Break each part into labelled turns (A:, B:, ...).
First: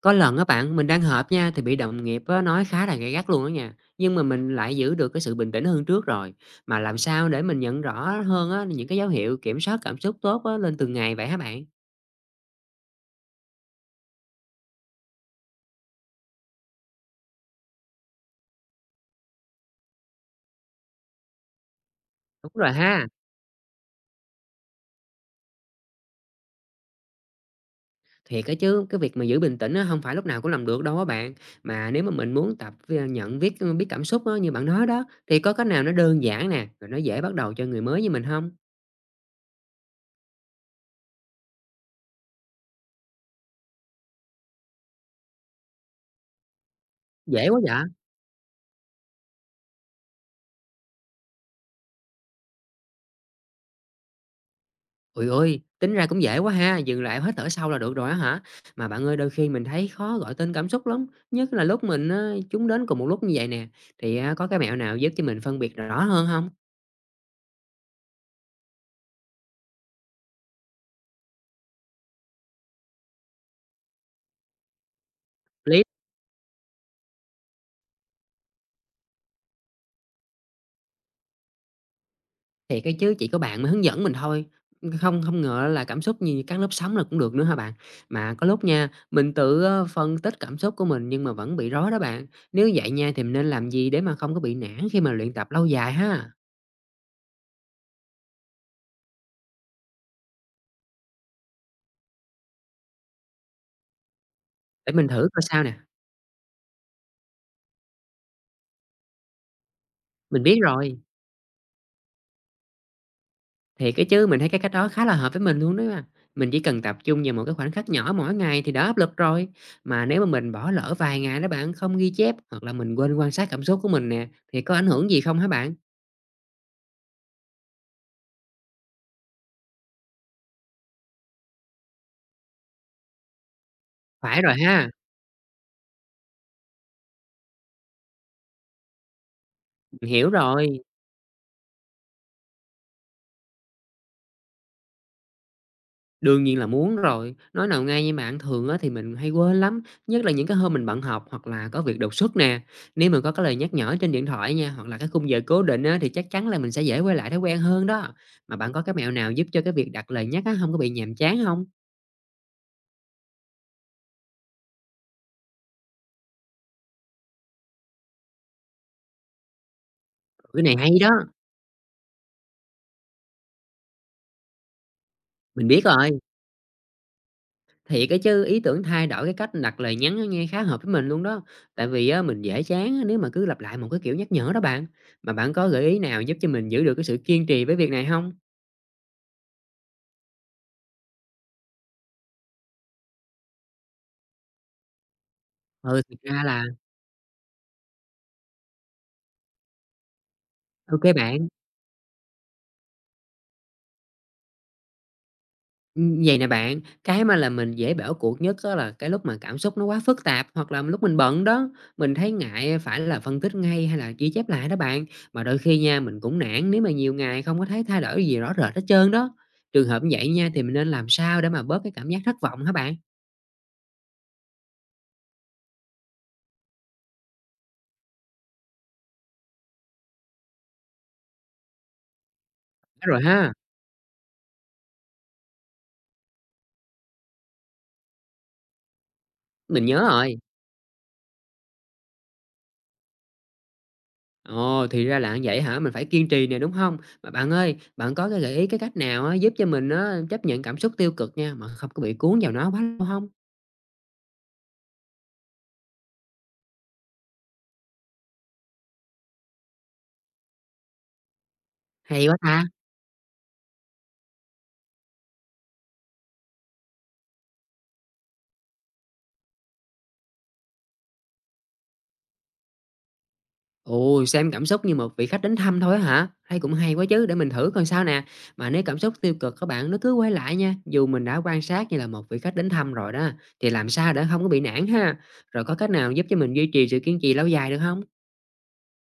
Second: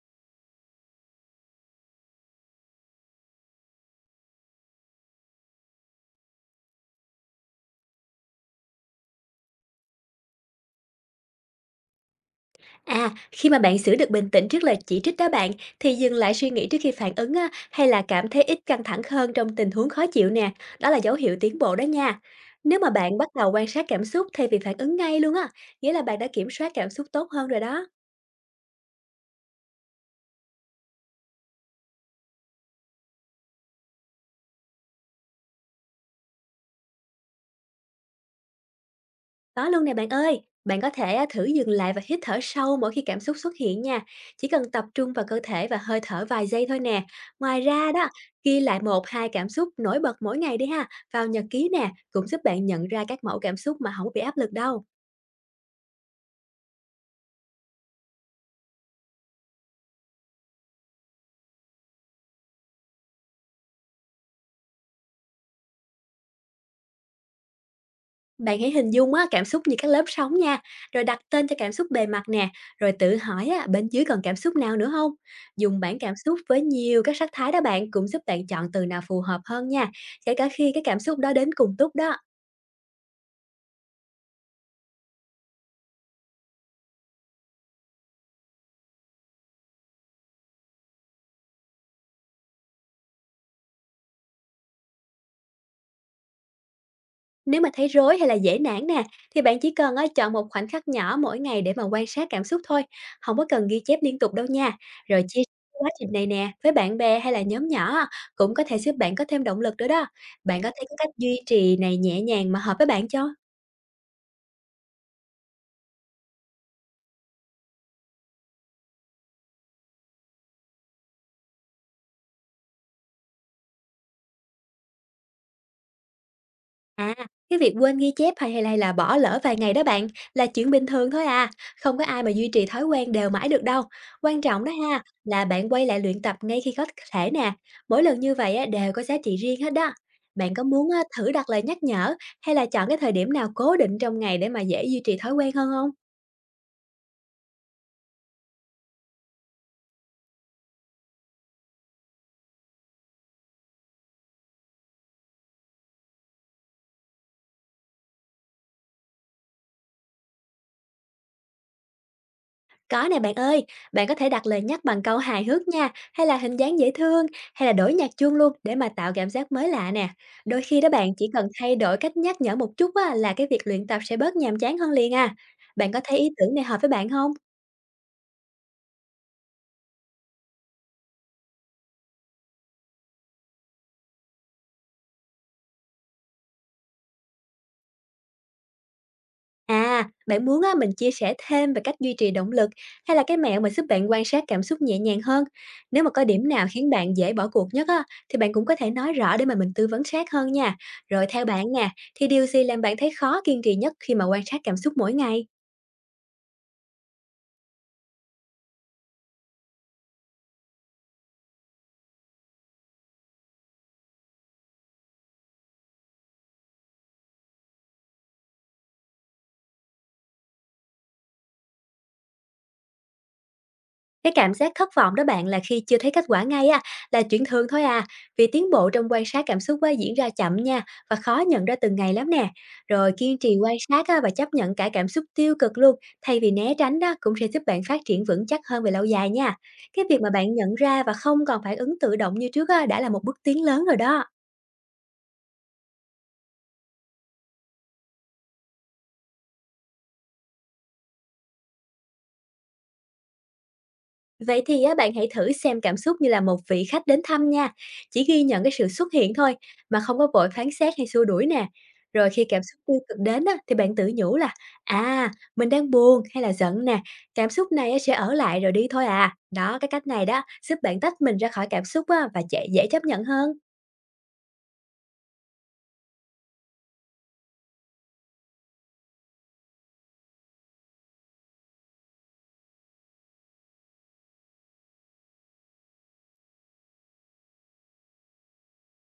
A: Có lần á bạn, mình đang họp nha thì bị đồng nghiệp á nói khá là gay gắt luôn đó nha. Nhưng mà mình lại giữ được cái sự bình tĩnh hơn trước rồi. Mà làm sao để mình nhận rõ hơn á những cái dấu hiệu kiểm soát cảm xúc tốt á lên từng ngày vậy hả bạn?
B: À, khi mà bạn giữ được bình tĩnh trước lời chỉ trích đó bạn, thì dừng lại suy nghĩ trước khi phản ứng á, hay là cảm thấy ít căng thẳng hơn trong tình huống khó chịu nè, đó là dấu hiệu tiến bộ đó nha.
A: Đúng rồi
B: Nếu mà
A: ha.
B: bạn bắt đầu quan sát cảm xúc thay vì phản ứng ngay luôn á, nghĩa là bạn đã kiểm soát cảm xúc tốt hơn rồi đó.
A: Thiệt á chứ cái việc mà giữ bình tĩnh á không phải lúc nào cũng làm được đâu á bạn. Mà nếu mà mình muốn tập nhận biết biết cảm xúc á như bạn nói đó, thì có cách nào nó đơn giản nè, rồi nó dễ bắt đầu cho người mới như mình không?
B: Có luôn nè bạn ơi, bạn có thể à, thử dừng lại và hít thở sâu mỗi khi cảm xúc xuất hiện nha. Chỉ cần tập trung vào cơ thể và hơi thở vài giây thôi nè.
A: Dễ quá
B: Ngoài
A: vậy.
B: ra đó, ghi lại một hai cảm xúc nổi bật mỗi ngày đi ha, vào nhật ký nè, cũng giúp bạn nhận ra các mẫu cảm xúc mà không bị áp lực đâu.
A: Ôi ôi, tính ra cũng dễ quá ha, dừng lại hết thở sâu là được rồi á hả? Mà bạn ơi, đôi khi mình thấy khó gọi tên cảm xúc lắm, nhất là lúc mình á, chúng đến cùng một lúc như vậy nè, thì á, có cái mẹo nào giúp cho mình phân biệt rõ hơn không?
B: Bạn hãy hình dung á, cảm xúc như các lớp sóng nha, rồi đặt tên cho cảm xúc bề mặt nè, rồi tự hỏi á, bên dưới còn cảm xúc nào nữa không? Dùng
A: Lý
B: bảng cảm xúc với nhiều các sắc thái đó bạn cũng giúp bạn chọn từ nào phù hợp hơn nha, kể cả khi cái cảm xúc đó đến cùng lúc đó.
A: thì cái chứ chỉ có bạn mới hướng dẫn mình thôi, không không ngờ là cảm xúc như các lớp sóng là cũng được nữa hả bạn? Mà có lúc nha, mình tự, phân tích cảm xúc của mình nhưng mà vẫn bị rối đó bạn. Nếu vậy nha thì mình nên làm gì để mà không có bị nản khi mà luyện tập lâu dài ha?
B: Nếu mà thấy rối hay là dễ nản nè, thì bạn chỉ cần á, chọn một khoảnh khắc nhỏ mỗi ngày để mà quan sát cảm xúc thôi, không có cần ghi chép liên tục đâu nha.
A: Để mình
B: Rồi
A: thử
B: chia
A: coi
B: sẻ
A: sao nè,
B: quá trình này nè với bạn bè hay là nhóm nhỏ á, cũng có thể giúp bạn có thêm động lực nữa đó.
A: mình biết
B: Bạn có thấy cái
A: rồi.
B: cách duy trì này nhẹ nhàng mà hợp với bạn chưa?
A: Thiệt ấy chứ, mình thấy cái cách đó khá là hợp với mình luôn đó mà. Mình chỉ cần tập trung vào một cái khoảnh khắc nhỏ mỗi ngày thì đỡ áp lực rồi. Mà nếu mà mình bỏ lỡ vài ngày đó bạn, không ghi chép hoặc là mình quên quan sát cảm xúc của mình nè, thì có ảnh hưởng gì không hả bạn?
B: À, cái việc quên ghi chép hay hay là bỏ lỡ vài ngày đó bạn là chuyện bình thường thôi à, không có ai mà duy trì thói quen đều mãi được đâu. Quan
A: Phải rồi
B: trọng đó
A: ha,
B: ha là bạn quay lại luyện tập ngay khi có thể nè, mỗi lần như vậy á, đều có giá trị riêng hết đó.
A: mình hiểu
B: Bạn có
A: rồi.
B: muốn á, thử đặt lời nhắc nhở hay là chọn cái thời điểm nào cố định trong ngày để mà dễ duy trì thói quen hơn không?
A: Đương nhiên là muốn rồi. Nói nào ngay nha bạn, thường á thì mình hay quên lắm, nhất là những cái hôm mình bận học hoặc là có việc đột xuất nè. Nếu mà có cái lời nhắc nhở trên điện thoại nha, hoặc là cái khung giờ cố định á, thì chắc chắn là mình sẽ dễ quay lại thói quen hơn đó. Mà bạn có cái mẹo nào giúp cho cái việc đặt lời nhắc á không có bị nhàm chán không?
B: Có nè bạn ơi, bạn có thể đặt lời nhắc bằng câu hài hước nha, hay là hình dáng dễ thương, hay là đổi nhạc chuông luôn để mà tạo cảm giác mới lạ nè.
A: Cái
B: Đôi
A: này
B: khi đó
A: hay đó,
B: bạn chỉ cần thay đổi cách nhắc nhở một chút á, là cái việc luyện tập sẽ bớt nhàm chán hơn liền à.
A: mình biết
B: Bạn có thấy
A: rồi.
B: ý tưởng này hợp với bạn không?
A: Thiệt cái chứ, ý tưởng thay đổi cái cách đặt lời nhắn á nghe khá hợp với mình luôn đó. Tại vì á mình dễ chán á nếu mà cứ lặp lại một cái kiểu nhắc nhở đó bạn. Mà bạn có gợi ý nào giúp cho mình giữ được cái sự kiên trì với việc này không?
B: À, bạn muốn á, mình chia sẻ thêm về cách duy trì động lực hay là cái mẹo mà giúp bạn quan sát cảm xúc nhẹ nhàng hơn?
A: Ừ,
B: Nếu mà
A: thiệt
B: có
A: ra
B: điểm
A: là,
B: nào khiến bạn dễ bỏ cuộc nhất á, thì bạn cũng có thể nói rõ để mà mình tư vấn sát hơn nha.
A: ok
B: Rồi theo
A: bạn.
B: bạn nè, thì điều gì làm bạn thấy khó kiên trì nhất khi mà quan sát cảm xúc mỗi ngày?
A: Vậy nè bạn, cái mà là mình dễ bỏ cuộc nhất đó là cái lúc mà cảm xúc nó quá phức tạp, hoặc là lúc mình bận đó, mình thấy ngại phải là phân tích ngay hay là ghi chép lại đó bạn. Mà đôi khi nha, mình cũng nản nếu mà nhiều ngày không có thấy thay đổi gì rõ rệt hết trơn đó. Trường hợp như vậy nha thì mình nên làm sao để mà bớt cái cảm giác thất vọng hả bạn?
B: Cái cảm giác thất vọng đó bạn là khi chưa thấy kết quả ngay á, là chuyện thường thôi à, vì tiến bộ trong quan sát cảm xúc á, diễn ra chậm nha và khó nhận ra từng ngày lắm nè.
A: Nhớ
B: Rồi
A: rồi
B: kiên
A: ha,
B: trì quan sát á, và chấp nhận cả cảm xúc tiêu cực luôn, thay vì né tránh đó cũng sẽ giúp bạn phát triển vững chắc hơn về lâu dài nha.
A: mình nhớ
B: Cái việc mà
A: rồi.
B: bạn nhận ra và không còn phản ứng tự động như trước á, đã là một bước tiến lớn rồi đó.
A: Ồ, thì ra là như vậy hả? Mình phải kiên trì nè, đúng không? Mà bạn ơi, bạn có cái gợi ý cái cách nào á giúp cho mình á chấp nhận cảm xúc tiêu cực nha, mà không có bị cuốn vào nó quá lâu hông?
B: Vậy thì á, bạn hãy thử xem cảm xúc như là một vị khách đến thăm nha, chỉ ghi nhận cái sự xuất hiện thôi mà không có vội phán xét hay xua đuổi nè.
A: Hay
B: Rồi
A: quá
B: khi cảm
A: ta!
B: xúc tiêu cực đến á, thì bạn tự nhủ là à mình đang buồn hay là giận nè, cảm xúc này á, sẽ ở lại rồi đi thôi à. Đó, cái cách này đó giúp bạn tách mình ra khỏi cảm xúc á, và dễ dễ chấp nhận hơn.
A: Ồ, xem cảm xúc như một vị khách đến thăm thôi á hả? Hay cũng hay quá chứ, để mình thử coi sao nè. Mà nếu cảm xúc tiêu cực các bạn nó cứ quay lại nha, dù mình đã quan sát như là một vị khách đến thăm rồi đó, thì làm sao để không có bị nản ha? Rồi có cách nào giúp cho mình duy trì sự kiên trì lâu dài được không?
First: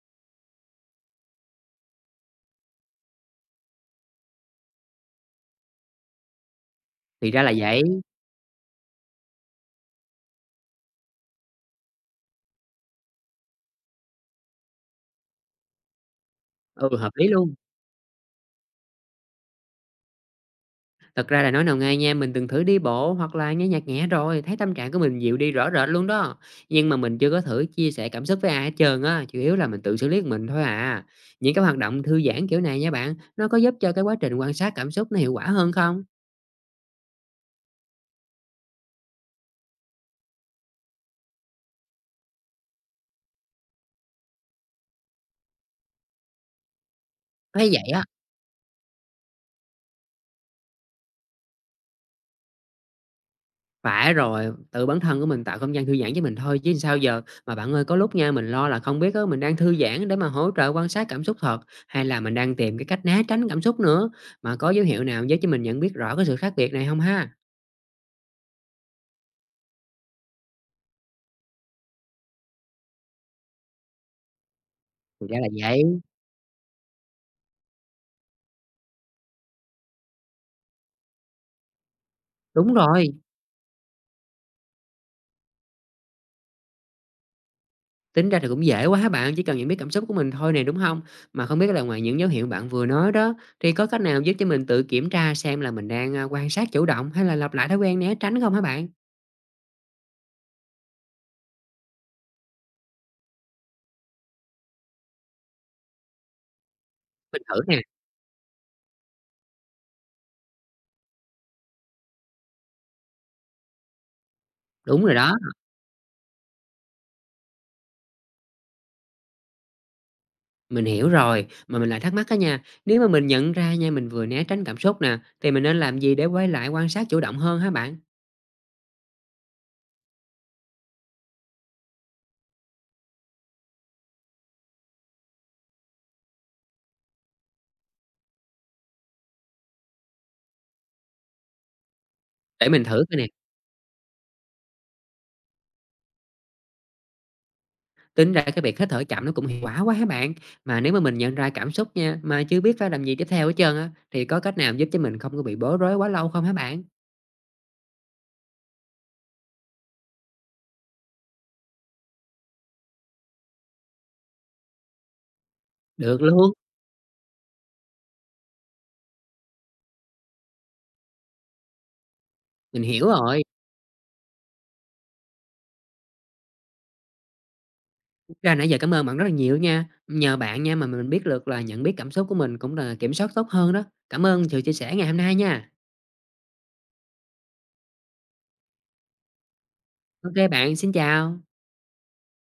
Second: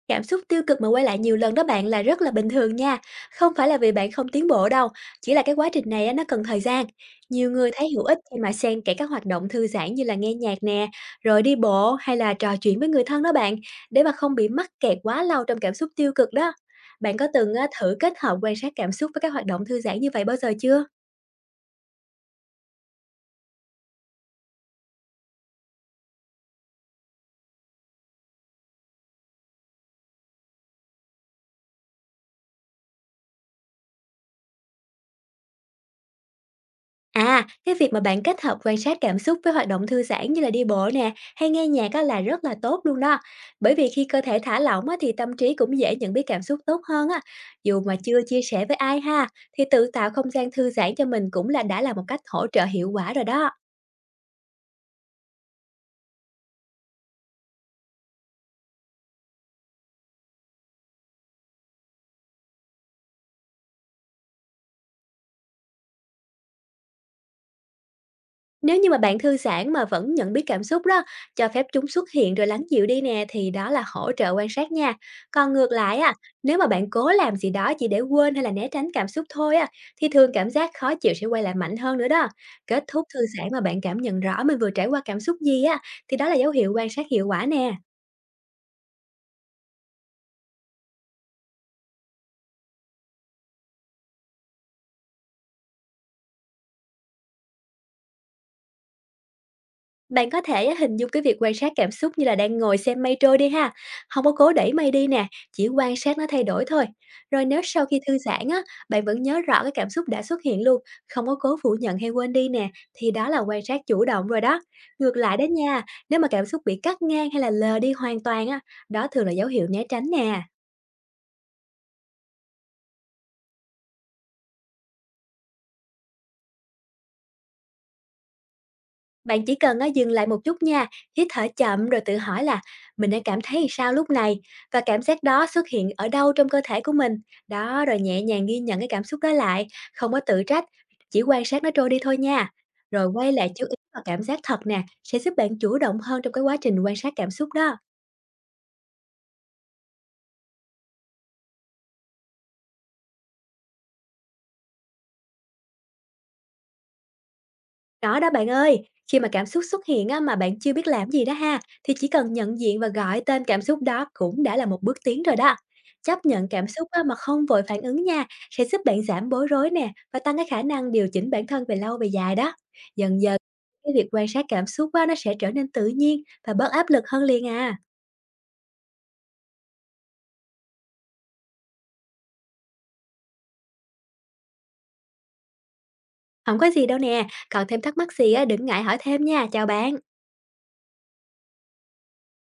B: Cảm xúc tiêu cực mà quay lại nhiều lần đó bạn là rất là bình thường nha, không phải là vì bạn không tiến bộ đâu, chỉ là cái quá trình này á, nó cần thời gian.
A: Thì ra
B: Nhiều
A: là
B: người
A: vậy.
B: thấy hữu ích khi mà xen kẽ các hoạt động thư giãn như là nghe nhạc nè, rồi đi bộ hay là trò chuyện với người thân đó bạn, để mà không bị mắc kẹt quá lâu trong cảm xúc tiêu cực đó.
A: Ừ, hợp
B: Bạn
A: lý
B: có
A: luôn.
B: từng á, thử kết hợp quan sát cảm xúc với các hoạt động thư giãn như vậy bao giờ chưa?
A: Thật ra là nói nào ngay nha, mình từng thử đi bộ hoặc là nghe nhạc nhẹ rồi, thấy tâm trạng của mình dịu đi rõ rệt luôn đó. Nhưng mà mình chưa có thử chia sẻ cảm xúc với ai hết trơn á, chủ yếu là mình tự xử lý của mình thôi à. Những cái hoạt động thư giãn kiểu này nha bạn, nó có giúp cho cái quá trình quan sát cảm xúc nó hiệu quả hơn không?
B: À, cái việc mà bạn kết hợp quan sát cảm xúc với hoạt động thư giãn như là đi bộ nè, hay nghe nhạc á là rất là tốt luôn đó. Bởi vì khi cơ thể thả lỏng á thì tâm trí cũng dễ nhận biết cảm xúc tốt hơn á.
A: Thấy
B: Dù
A: vậy
B: mà
A: á,
B: chưa chia sẻ với ai ha, thì tự tạo không gian thư giãn cho mình cũng là đã là một cách hỗ trợ hiệu quả rồi đó.
A: phải rồi, tự bản thân của mình tạo không gian thư giãn cho mình thôi chứ sao giờ. Mà bạn ơi, có lúc nha, mình lo là không biết á, mình đang thư giãn để mà hỗ trợ quan sát cảm xúc thật, hay là mình đang tìm cái cách né tránh cảm xúc nữa. Mà có dấu hiệu nào giúp cho mình nhận biết rõ cái sự khác biệt này không ha?
B: Nếu như mà bạn thư giãn mà vẫn nhận biết cảm xúc đó, cho phép chúng xuất hiện rồi lắng dịu đi nè thì đó là hỗ trợ quan sát nha.
A: Thì ra là
B: Còn ngược lại
A: vậy,
B: á, nếu mà bạn cố làm gì đó chỉ để quên hay là né tránh cảm xúc thôi á thì thường cảm giác khó chịu sẽ quay lại mạnh hơn nữa đó.
A: đúng
B: Kết thúc
A: rồi,
B: thư giãn mà bạn cảm nhận rõ mình vừa trải qua cảm xúc gì á thì đó là dấu hiệu quan sát hiệu quả nè.
A: tính ra thì cũng dễ quá bạn, chỉ cần nhận biết cảm xúc của mình thôi nè, đúng không? Mà không biết là ngoài những dấu hiệu bạn vừa nói đó, thì có cách nào giúp cho mình tự kiểm tra xem là mình đang, quan sát chủ động hay là lặp lại thói quen né tránh không hả bạn?
B: Bạn có thể á, hình dung cái việc quan sát cảm xúc như là đang ngồi xem mây trôi đi ha. Không có cố đẩy mây đi nè, chỉ quan sát nó thay đổi thôi.
A: Mình
B: Rồi
A: thử
B: nếu
A: nè,
B: sau khi thư giãn á, bạn vẫn nhớ rõ cái cảm xúc đã xuất hiện luôn, không có cố phủ nhận hay quên đi nè, thì đó là quan sát chủ động rồi đó.
A: đúng rồi
B: Ngược
A: đó,
B: lại đó nha, nếu mà cảm xúc bị cắt ngang hay là lờ đi hoàn toàn á, đó thường là dấu hiệu né tránh nè.
A: mình hiểu rồi, mà mình lại thắc mắc á nha, nếu mà mình nhận ra nha, mình vừa né tránh cảm xúc nè, thì mình nên làm gì để quay lại quan sát chủ động hơn hả bạn?
B: Bạn chỉ cần á, dừng lại một chút nha, hít thở chậm rồi tự hỏi là mình đang cảm thấy sao lúc này và cảm giác đó xuất hiện ở đâu trong cơ thể của mình. Đó, rồi nhẹ nhàng ghi nhận cái cảm xúc đó lại, không có tự trách, chỉ quan sát nó trôi đi thôi nha.
A: Để mình thử
B: Rồi
A: coi nè.
B: quay lại chú ý vào cảm giác thật nè, sẽ giúp bạn chủ động hơn trong cái quá trình quan sát cảm xúc đó.
A: Tính ra cái việc hít thở chậm nó cũng hiệu quả quá các bạn? Mà nếu mà mình nhận ra cảm xúc nha, mà chưa biết phải làm gì tiếp theo hết trơn á, thì có cách nào giúp cho mình không có bị bối rối quá lâu không hả bạn?
B: Đó đó bạn ơi, khi mà cảm xúc xuất hiện á, mà bạn chưa biết làm gì đó ha, thì chỉ cần nhận diện và gọi tên cảm xúc đó cũng đã là một bước tiến rồi đó.
A: Được
B: Chấp nhận
A: luôn,
B: cảm xúc á, mà không vội phản ứng nha, sẽ giúp bạn giảm bối rối nè và tăng cái khả năng điều chỉnh bản thân về lâu về dài đó.
A: mình hiểu
B: Dần dần,
A: rồi.
B: cái việc quan sát cảm xúc á, nó sẽ trở nên tự nhiên và bớt áp lực hơn liền à.
A: Thực ra nãy giờ cảm ơn bạn rất là nhiều nha. Nhờ bạn nha mà mình biết được là nhận biết cảm xúc của mình cũng là kiểm soát tốt hơn đó. Cảm ơn sự chia sẻ ngày hôm nay nha.
B: Không có gì đâu nè, còn thêm thắc mắc gì á, đừng ngại hỏi thêm nha, chào bạn.
A: OK bạn, xin chào.